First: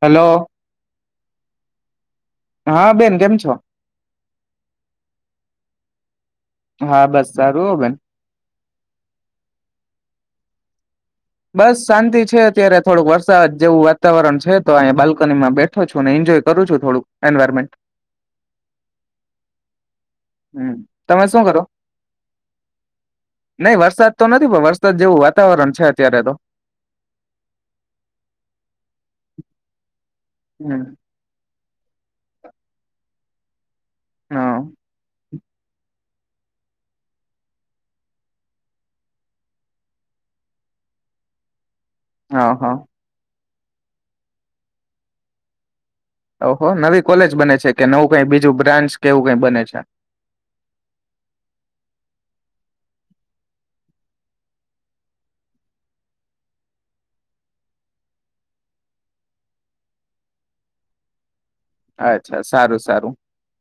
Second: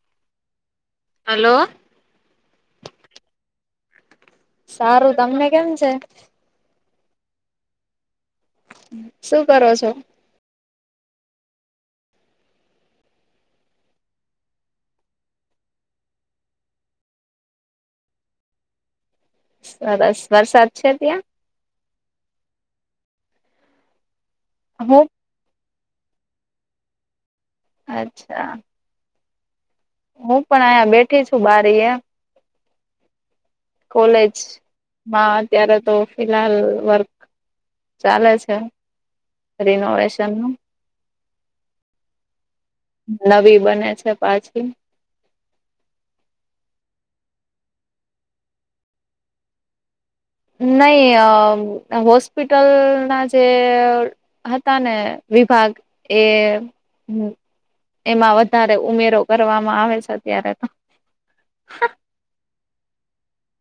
Hello. Hello. હા, બેન કેમ છો? સારું, તમને કેમ છે? હા બસ, સારું હો બને. શું કરો છો? બસ શાંતિ છે, અત્યારે થોડુંક વરસાદ જેવું વાતાવરણ છે, તો અહીંયા બાલ્કનીમાં બેઠો. છો ને, એન્જોય કરું છું, થોડું એન્વાયરમેન્ટ. સરસ. વરસાદ હમ, છે ત્યાં? તમે શું કરો? નહી વરસાદ. તો નથી, પણ વરસાદ હું જેવું વાતાવરણ છે, અત્યારે તો. અચ્છા. હું પણ હમ અહીયા બેઠી છું, બારી એ. કોલેજ હા માં અત્યારે તો ફિહાલ વર્ક ચાલે છે, રિનોવેશન નું. હ હા નવી બને છે, પાછી. ઓહો નવી કોલેજ બને છે, કે નવું કઈ બીજું બ્રાન્ચ કે એવું કઈ બને છે? નહી હોસ્પિટલ ના જે હતા ને વિભાગ એ એમાં વધારે ઉમેરો કરવામાં આવે છે, અત્યારે તો. અચ્છા સારું સારું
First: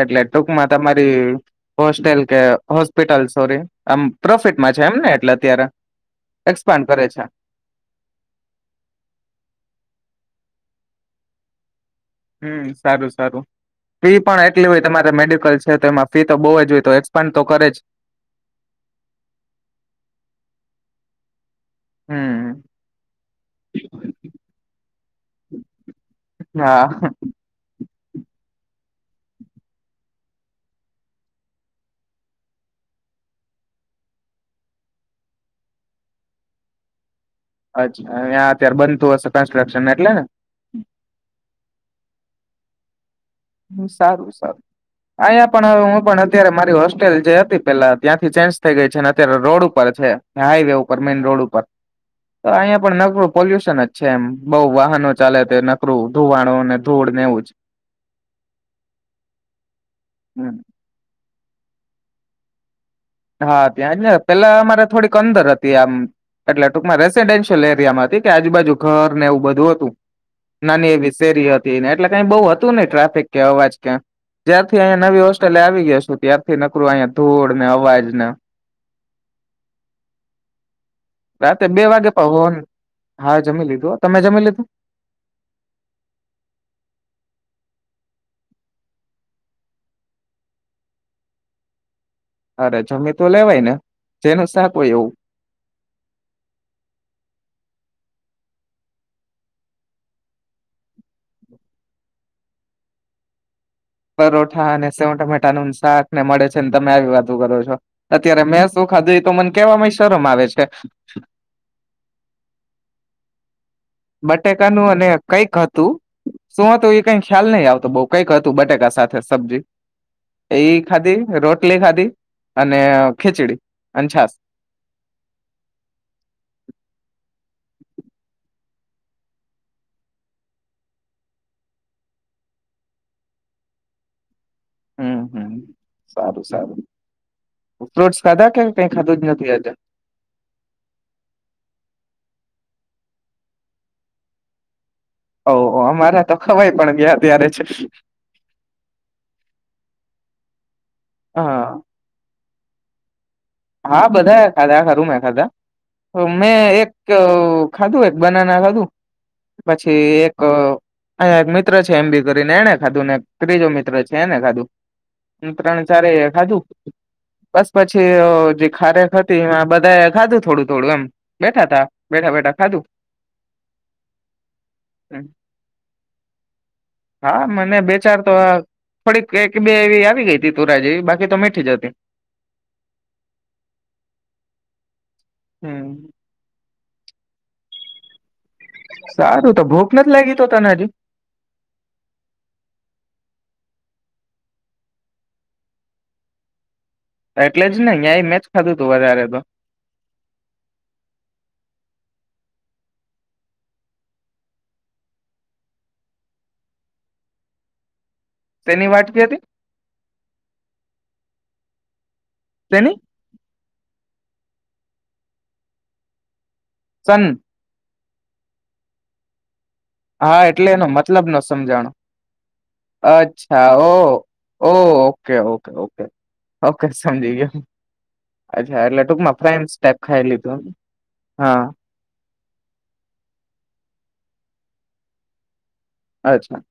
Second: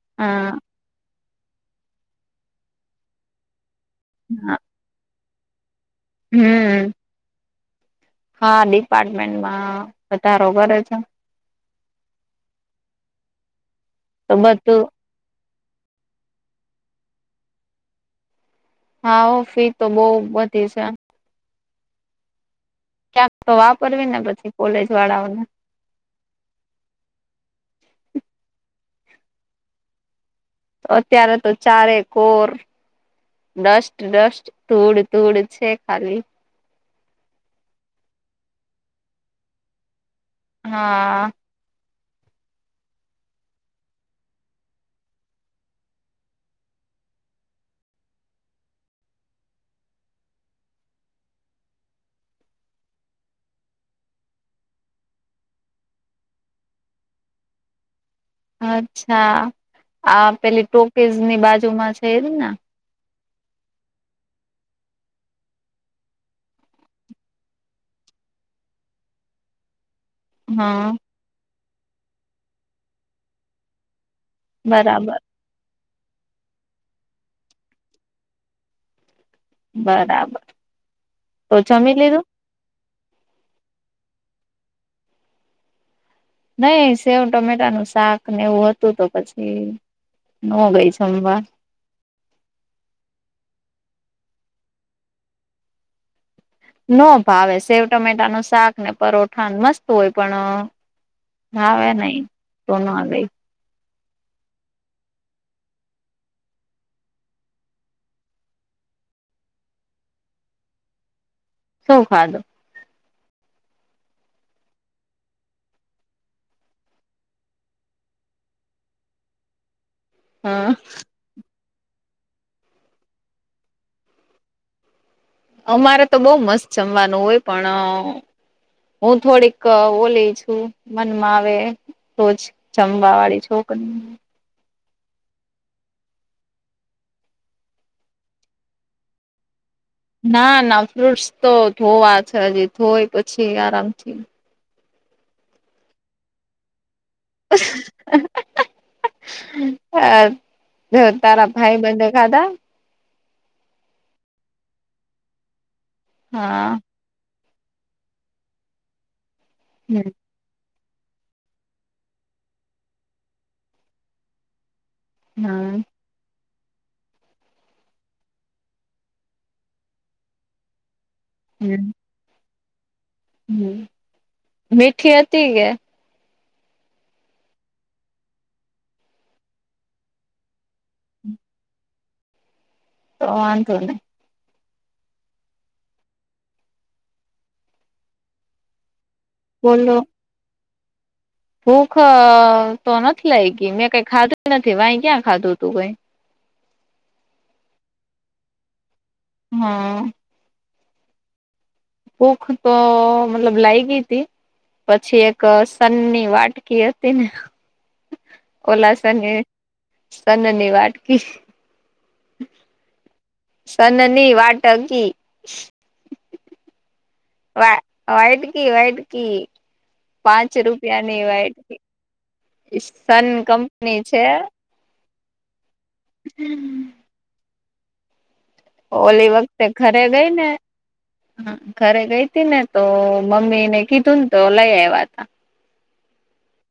એટલે હા ટૂંકમાં તમારી હોસ્ટેલ કે હોસ્પિટલ સોરી આમ હા પ્રોફિટમાં છે એમને એટલે અત્યારે હમ. એક્સપાન્ડ કરે છે. હા ડિપાર્ટમેન્ટમાં વધારો કરે છે. હમ સારું સારું ફી તો પણ એટલી બધું હોય તમારે મેડિકલ છે, તો એમાં ફી તો બહુ જ હોય તો એક્સપાન્ડ તો કરે જ. હા ફી તો બહુ બધી છે. હમ્મ ક્યાંક તો વાપરવી ને પછી કોલેજ વાળાઓને. હા અત્યારે તો ચારે કોર ડસ્ટ્ટ ડસ્ટ ધૂડ તૂડ છે, ખાલી. અચ્છા આ અત્યારે બનતું હશે કન્સ્ટ્રક્શન એટલે ને? હા સારું સારું. અહીંયા પણ હવે હું પણ અત્યારે મારી હોસ્ટેલ જે હતી પેલા ત્યાંથી ચેન્જ થઇ ગઈ છે અને અત્યારે રોડ ઉપર છે. હાઇવે ઉપર મેઇન રોડ ઉપર તો અહિયાયા પણ નકરું પોલ્યુશન જ છે, એમ બઉુ વાહનો ચાલે છે, નકરું ધુમાડો અને ધૂળને એવું જ. અચ્છા આ જ પેલી ટોકીઝ ની બાજુમાં છે, એ જને? હા ત્યાં જ ને પેલા અમારે થોડીક અંદર હતી આમ એટલે ટુંકમાં રેસીડેન્શિયલ એરિયામાં હતી કે આજુબાજુ ઘર ને એવું બધું હતું. હા નાની એવિ શેરી હતી એટલે કઈ બહુ હતું નઈ ટ્રાફિક કે અવાજ ક્યાય. જ્યારથી અહીંયા બરાબર નવી હોસ્ટેલે આવી ગયા છું ત્યારથી નકડુ અહીંયા ધૂળ ને અવાજને બરાબર તો રાતે બે જમી વાગે લીધું પણ હોંન હા જમી લીધું તમે જમી લીધું? નહી સેવ ટમેટા નું શાક ને એવું હતું તો પછી નો ગઈ જમવા. અરે જમી તો લેવાય ને જેનું સાખ હોય એવું. નો ભાવે સેવ ટમેટા ન શાક ને પરોઠા મસ્ત હોય પણ હાવે નહી તો નો ગઈ. પરોઠા અને સેવ ટમેટા નું શાક ને મળે છે ને તમે આવી વાત કરો છો. અત્યારે મે સું ખાધું તો મને કેહેવામાંય શરમ આવે છે. શુ ખાધુ? બટેકા નું અને કઈક હતું. શું તો, એ કઈ ખ્યાલ નહી આવતો, બઉ કઈક હતું, બટેકા સાથે સબ્જી. એ હા ખાધી રોટલી ખાધી અને ખીચડી અને છાસ. અમારે તો બહુ મસ્ત જમવાનું હોય, પણ હું થોડીક ઓલી છું, મનમાં આવે. તોજ જમવા વાળી છોકરી. હમ, હમ, સારું સારું ફ્રૂટ્સ ખાધા કેમ કઈ ખાધું જ નથી, આજ. ના, ના ફ્રૂટસ તો ધોવા છે, હજી ધોય પછી આરામથી ઓ અમારા તો ખવાય પણ ગયા ત્યારે છે. તારા હા ભાઈબાંધે ખાધા. હા, બધા ખાધા આ ખા રુંમે ખાધા તો મેં હા એક એક ખાધું, એક બનાના ખાધું હમ પછી એક અહીંયા એક મિત્ર છે, એમ બી કરીને, એને ખાધું ને એક ત્રીજો મિત્ર છે, એને ખાધું. હા ત્રણ ચારે ખાધું, બસ પછી છી ખારેખ હતી બધા, ખાધું થોડું-થોડું એમ બેઠા તા, હમ બેઠા-બેઠા ખાધું. હમ, મીઠી હતી કે. હા, મને બેચાર તો ફડી બે એવી, આવી ગઈ હતી, તુંરા જેવી બાકી તો મીઠી જતી. તો વાંધોની. હમ. સારું તો, ભૂખ બોલો નથી લાગી, તો તનાજી ભૂખ તો નથી ગઈ, મેં કઈ ખાધી નથી, વાહી ક્યાં ખાધું તું? એટલે જ નને અહીય મેચ ખાધું તું વધારે તો. હા. ભૂક તો મતલબ લાગી હતી. પછી એક સનની વાટકી હતી ને. તેની વાટકી હતી સનની [unintelligible] તેની સન નની વાટકી. સંન. વા વાયટ કી વયટ કી. [unintelligible] હા પાંચ એટલે એનો મતલબ ન રૂપિયાની સમજાણો સન અચ્છા ઓ કંપની છે. ઓ ઓકે, ઓકે, ઓકે, ઓકે સમજી ગયા. ઓલી વખતે ઘરે ખાઈ ગઈ ને, લીધું હ હા ઘરે ગઈ. ને તો મમ્મી ને કીધુંને, તો લઈ આવ્યા ત. અચ્છા.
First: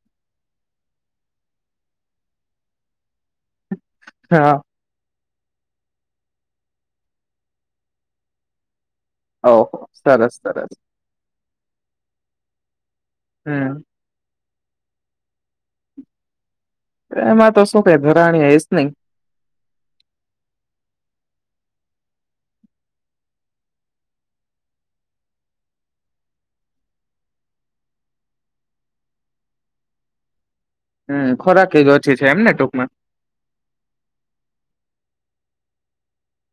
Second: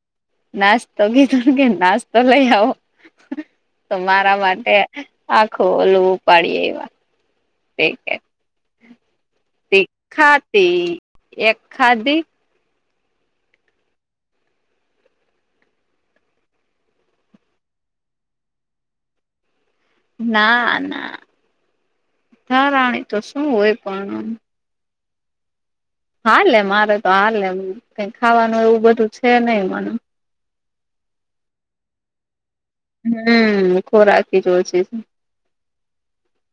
નાસ્તો કીધો કે, નાસ્તો લઈ આવો તો, મારા હા માટે. આખો ઓલું એવા. ઓહો તી સરસ સરસ ખાદી. હમ્મ. એમાં તો શું ધરાણી આવીશ નહી. નાના ધરાણી તો શું હોય પણ? હાલેે મારે તો, હાલેેમ કઈ ખાવાનું એવું બધું છે, નહી મને હમ્મ, ખોરાક એ જ ઓછી છે, એમને ટૂકમાં હમ્મ, ખોરાક જો ઓ છે.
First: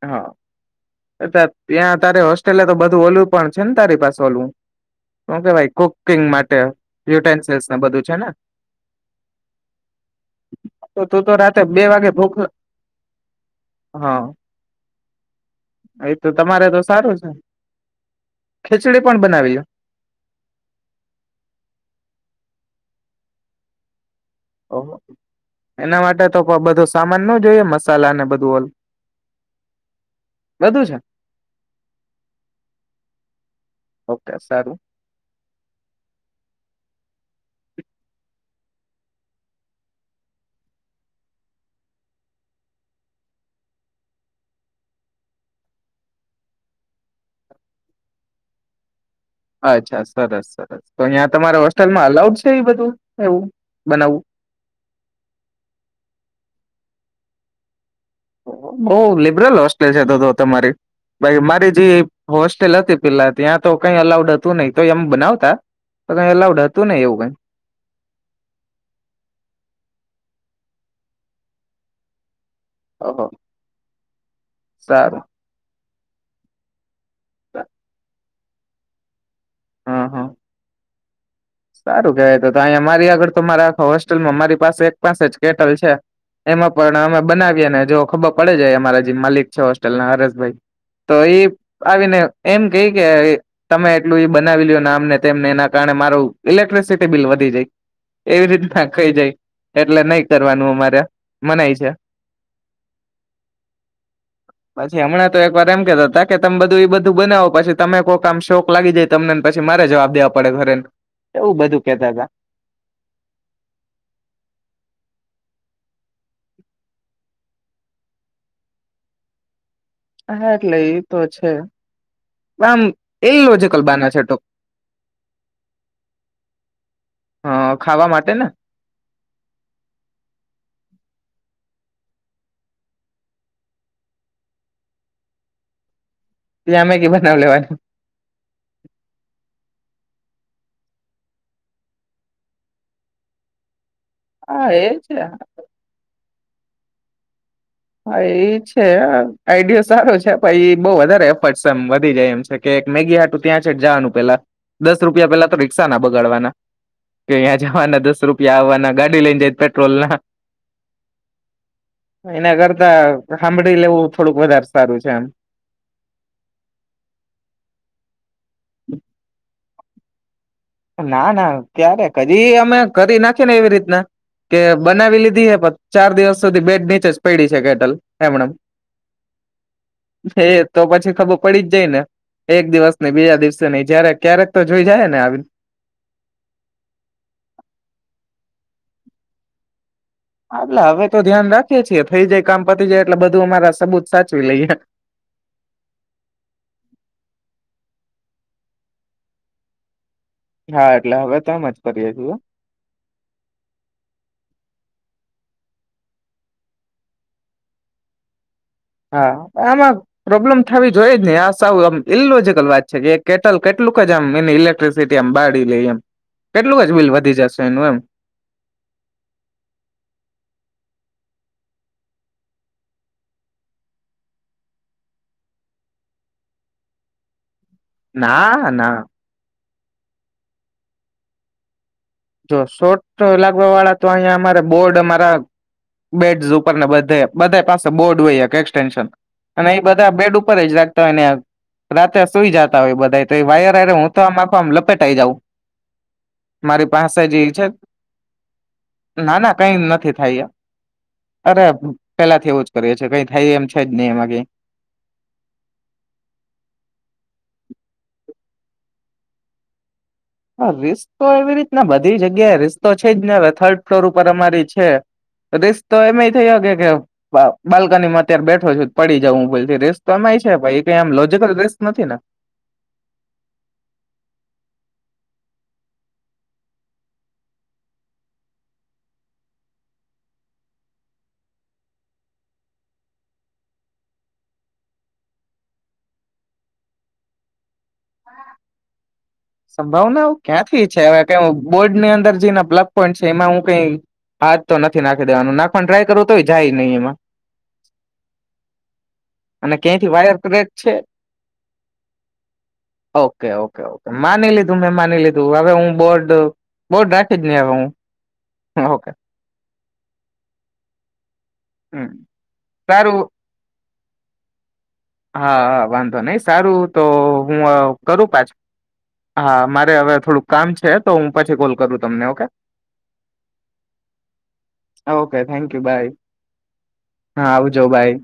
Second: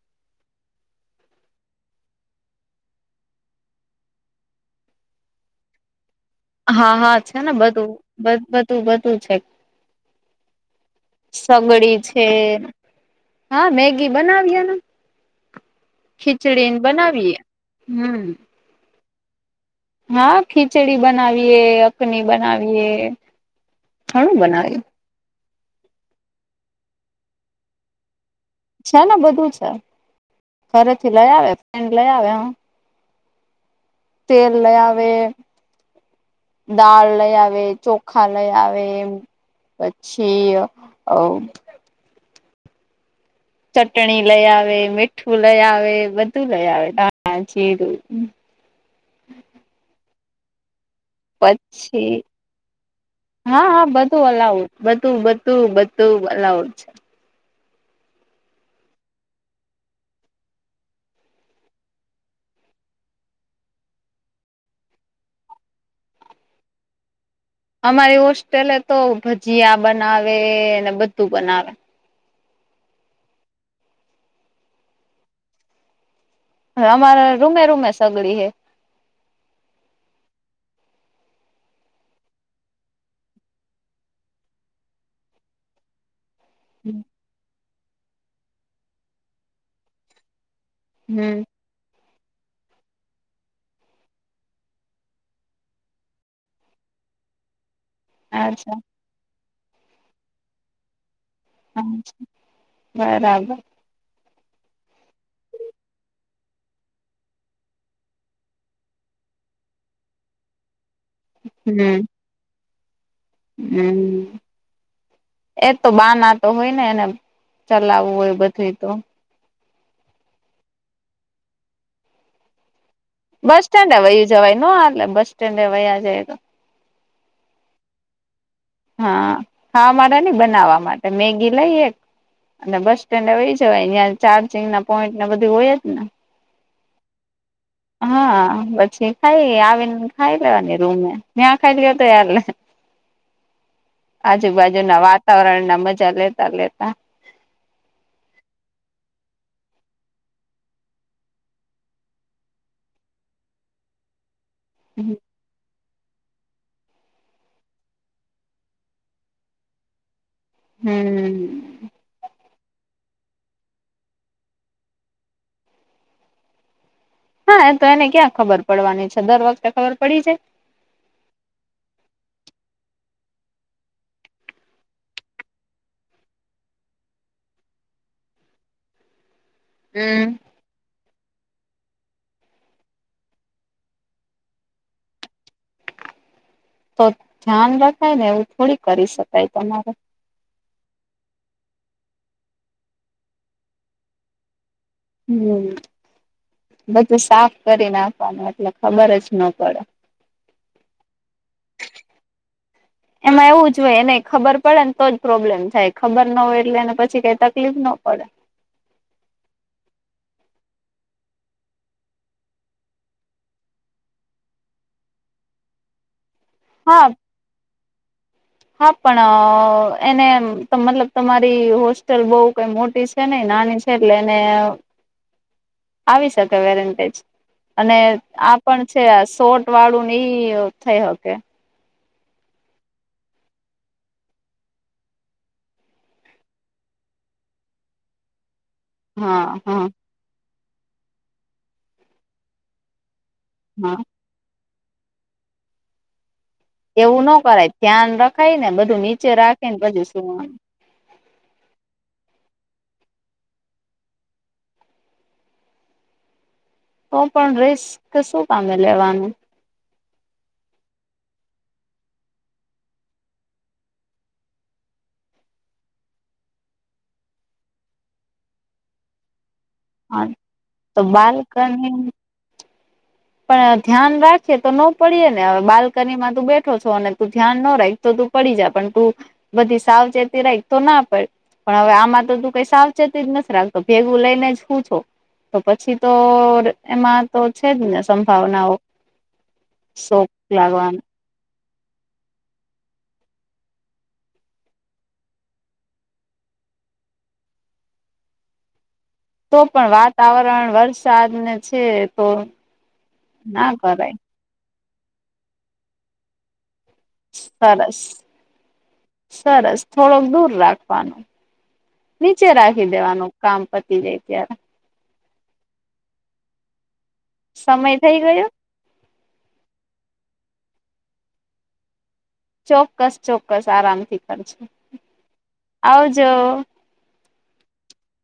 હા, અ ત્યાં તારે હોસ્ટેલે તો બધું ઓલું પણ છે ને, તારી પાસે ઓલું. ઓકે, ભાઈ [unintelligible] હા, હા છે ને બધું બધું બધું છે. તો તું તો રાતે બે સગડી વાગે છે, ભૂખ હા મેગી બનાવીએ ને. હા એતો તમારે ખીચડીને તો સારું છે. બનાવીએ હમ ખીચડી પણ બનાવીએ. હા, ખીચડી બનાવીએ, અકની બનાવીએ ઘણું બના ઓહો! એના માટે તો કો બધો સામાન ન જોઈએ મસાલાને બધું ઓલ છે ને બધું છે. બધું છે ઘરેથી લઈ આવે ફ્રેડ લઈ આવે હહ. ઓકે તેલ સારું લઈ આવે. દાળ લઈ આવે, ચોખા લઈ આવે એમ. પછી અ ચટણી લઈ આવે, મીઠું લઈ આવે, બધું લઈ આવે. હા હા જીરું. અચ્છા, સરસ સરસ. તો અહીંયા તમારે હોસ્ટેલમાં પછી અલાઉડ છે એ બધું એવું હા હા બનાવવું? બધું અલાઉડ બધું બધું બધું અલાઉડ છે. ઓહો! બહુ લિબરલ હોસ્ટેલ છે તો તો તમારી. બાકી મારી જે હોસ્ટેલ હતી પેલા ત્યાં તો કઈ અલાઉડ હતું નઈ. તોય એમ બનાવતા. પણ એલાઉડ હતું નઈ એવું કાઈ. અમારી હોસ્ટેલે તો ભજીયા બનાવે ને બધું બનાવે. ઓહો! સારું. હવે અમારે રૂમે-રૂમે સગડી હે. હા, હા. સારું કેવાય તો તો. અહીં મારી આગળ તો મારા આખા હોસ્ટેલમાં મારી પાસે એક પાસે જ કેટલ છે. એમાં પણ અમે બનાવીએ અને જો ખબર પડે જ અમારા જે માલિક છે, હોસ્ટેલના હરેશભાઈ. તો, હમ ઈ આવી ને એમ કે કે તમે એટલું એ બનાવી લ્યો ને આમને તેમને એના કારણે મારું ઇલેક્ટ્રિસિટી બિલ વધી જાય એવી અચ્છા રીતના ખઈ જાય એટલે નહી કરવાનું અમારે આ હા, બરાબર. પછી હમણાં તો એકવાર એમ કેતાતા કે તમે બધું એ બધું બનાવો પછી તમે કોક આમ શોખ લાગી જાય. તમને ને પછી મારે જવાબ દેવા પડે ઘરે એવું બધું કેતા તા. હમ્મ. એ તો બાના તો હોય ને એને ચલાવવું હોય બધું તો હા, એટલે એ તો છે આમ બસ ઇલોજકલ સ્ટેન્ડે બાના છે વયૂ ટોક જવાય નો હાલે બસ સ્ટેન્ડે વયા જઇએ તો? હા, ખાવા માટે ને? હા, હા મારે નહી બનાવવા માટે મેગી લઈ એક અને બસ સ્ટેન્ડ એ વઈ જવાય ન્યા ચાર્જિંગના પોઈન્ટને બધું હોય જ ને. ત્યાં મેગી બનાવી લેવાની. હા પછી ખાઈ આવીને ખાઈ લેવાની રૂમે ત્યાં ખાઈ લઈએ તોય હાલે. હા એ આજુબાજુના છે વાતાવરણના મજા લેતા લેતા. હા એ છે આઈડયો સારો છે પ એ બહુ વધારે એફરસ્ટ એમ વધી જાય એમ છે. કે એક મેગી હાટું ત્યાં છેટ જાવાનું પેલા દસ હમ રૂપિયા પેલા તો રિક્ષાના બગાડવાના. કે અહીં જાવાના દસ રૂપિયા આવવાના ગાડી લઈને જાય તો પેટ્રોલના. હમ એના કરતા સાંભળી લેવું થોડુંક વધારે સારું છે એમ. હા તો એને ક્યાં ખબર પડવાની છે દર વખતે ખબર પડી જાય? ના, ના ક્યારે કદી અમે કરી નાખી ને, એવી રીતના. કે બનાવી લીધી, હ ચાર દિવસ સુધી બેડ નીચે જ પડી છે, કેટલ એમણે એમ. [unintelligible] હ. તો પછી ખબર પડી જ જાય ને, એક દિવસ નઈ, બીજા દિવસે નઈ, જયારે ક્યારેક તો જોઈ જાય ને આવીને. તો ધ્યાન રખાય ને, એવું થોડી કરી શકાય તમારે. હાટલે હવે તો ધ્યાન રાખીએ છીએ, થઈ જાય કામ પતી જાય, એટલે બધું અમારા સબૂત સાચવી લઈએે. હમ. બધું સાફ કરી નાખવાનું, એટલે ખબર જ ન પડે. હા, એટલે હવે તો જ કરીએ છું. હ. એમાં એવું જ હોય, એને ખબર પડે ને, તો જ પ્રોબ્લેમ થાય, ખબર ના હોય, એટલે એને પછી કઈ તકલીફ ના પડે. હા, આમાં પ્રોબ્લેમ થવી જોઈએ જ ને, આ સુંમ ઇલોજીકલ વાત છે કે, કેટલ કેટલુંક જ આમ એ લે. ટી આમ બાડી લઈ, એમ કેટલું જ હા બિલ વધી જશે, એનું એમ. હા, પણ એને મતલબ તમારી હોસ્ટેલ બહુ કઈ મોટી છે, નહી નાની છે, એટલે એને આવી શકે, વેરન્ટજ અને આ ના પણ ના છે, આ શોટ વાળું ને, એઈ થઈ હકે. જો શોટ લાગવા વાળા તો, અહિયાયા અમારે બોર્ડ અમારા બેડસ ઉપર ને, બધે બધા પાસે બોર્ડ હોય કે. હા અને એ હા બધા બેડ ઉપર જ રાખતા હોય ને, રાતે સુઈ જતા હોય બધા. વાયર, હા હું તો આખ આમ લપેટ આવી જાઉં મારી. પાસે એવું ન જે છે કરાય ધ્યાન રખાય ને, બધું નીચે ના ના રાખી કઈ ને પછી નથી થાય શુંવા અરે પેલા થી એવું જ કરીએ છે, કઈ થાય એમ છે જ નહી, એમાં ક તો પણ રેસ કે, શું પામે લેવાનું? હા, રિસ્તો એવી રીતના બધી જગ્યાએ છે, જ ને હવે થર્ડ ફ્લોર ઉપર છે. રેસ તો એમ થઈયો કે, કે બાલ્કની માં અત્યારે બેઠો છે, પડી જઉ હું બોલ રેસ. તો હા એમાં એ છે, ભાઈ કઈ તો આમ લોજિકલ દસ બાલ્કની નથી ને. પણ ધ્યાન રાખીએ, તો ન પડીએે ને, હવે બાલ્કની માં તું બેઠો છો, અને તું ધ્યાન ન રાખ. તો તું પડી જ પણ તું, બધી સાવચેતી રાઈ તો ના પડે. પણ હવે આમાં તો તું કઈ સાવચેતી જ નથી રાખતો, ભેગું લઈને જ શું છો? તો પછી તો એમાં તો છે જ ને, સંભાવનાઓ. શોક સંભાવનાઓ ક્યાંથી લાગવાનું છે, હ બોર્ડ ની અંદર જેના બ્લગ પણઈન્ટ છે, એમાં હું કઈ હાજ તો નથી, નાખી દેવાનું, નાખવાનું ટ્રાય કરવું, તો જાય નહી એમાં. [unintelligible] તો અને પણ ક્યાંથી વાયર ક્રેક વાતાવરણ છે વરસાદને છે, તો ઓકે ના ઓકે કરાય. ઓકે માની લીધું મેં, માની લીધું હવે, હું બોર્ડ બોર્ડ રાખી જ નહી, હવે સરસ હું ઓકે. સરસ, થોડોક દૂર રાખવાનું, હમ નીચે રાખી સારું દેવાનું. કામપતિ જે તાર હા, હા, વાંધો નહી સારું, તો હું સમય થઈ કરું ગયો પછી. હા, મારે હવે થોડુંક કામ છે, તો હું પછી કોલ કરું તમને ઓકે. ચોક્કસ, ચોક્કસ, આરામથી કરજો. ઓકે, થેન્કયુ, બાય, આવજો. હા, આવજો બાય.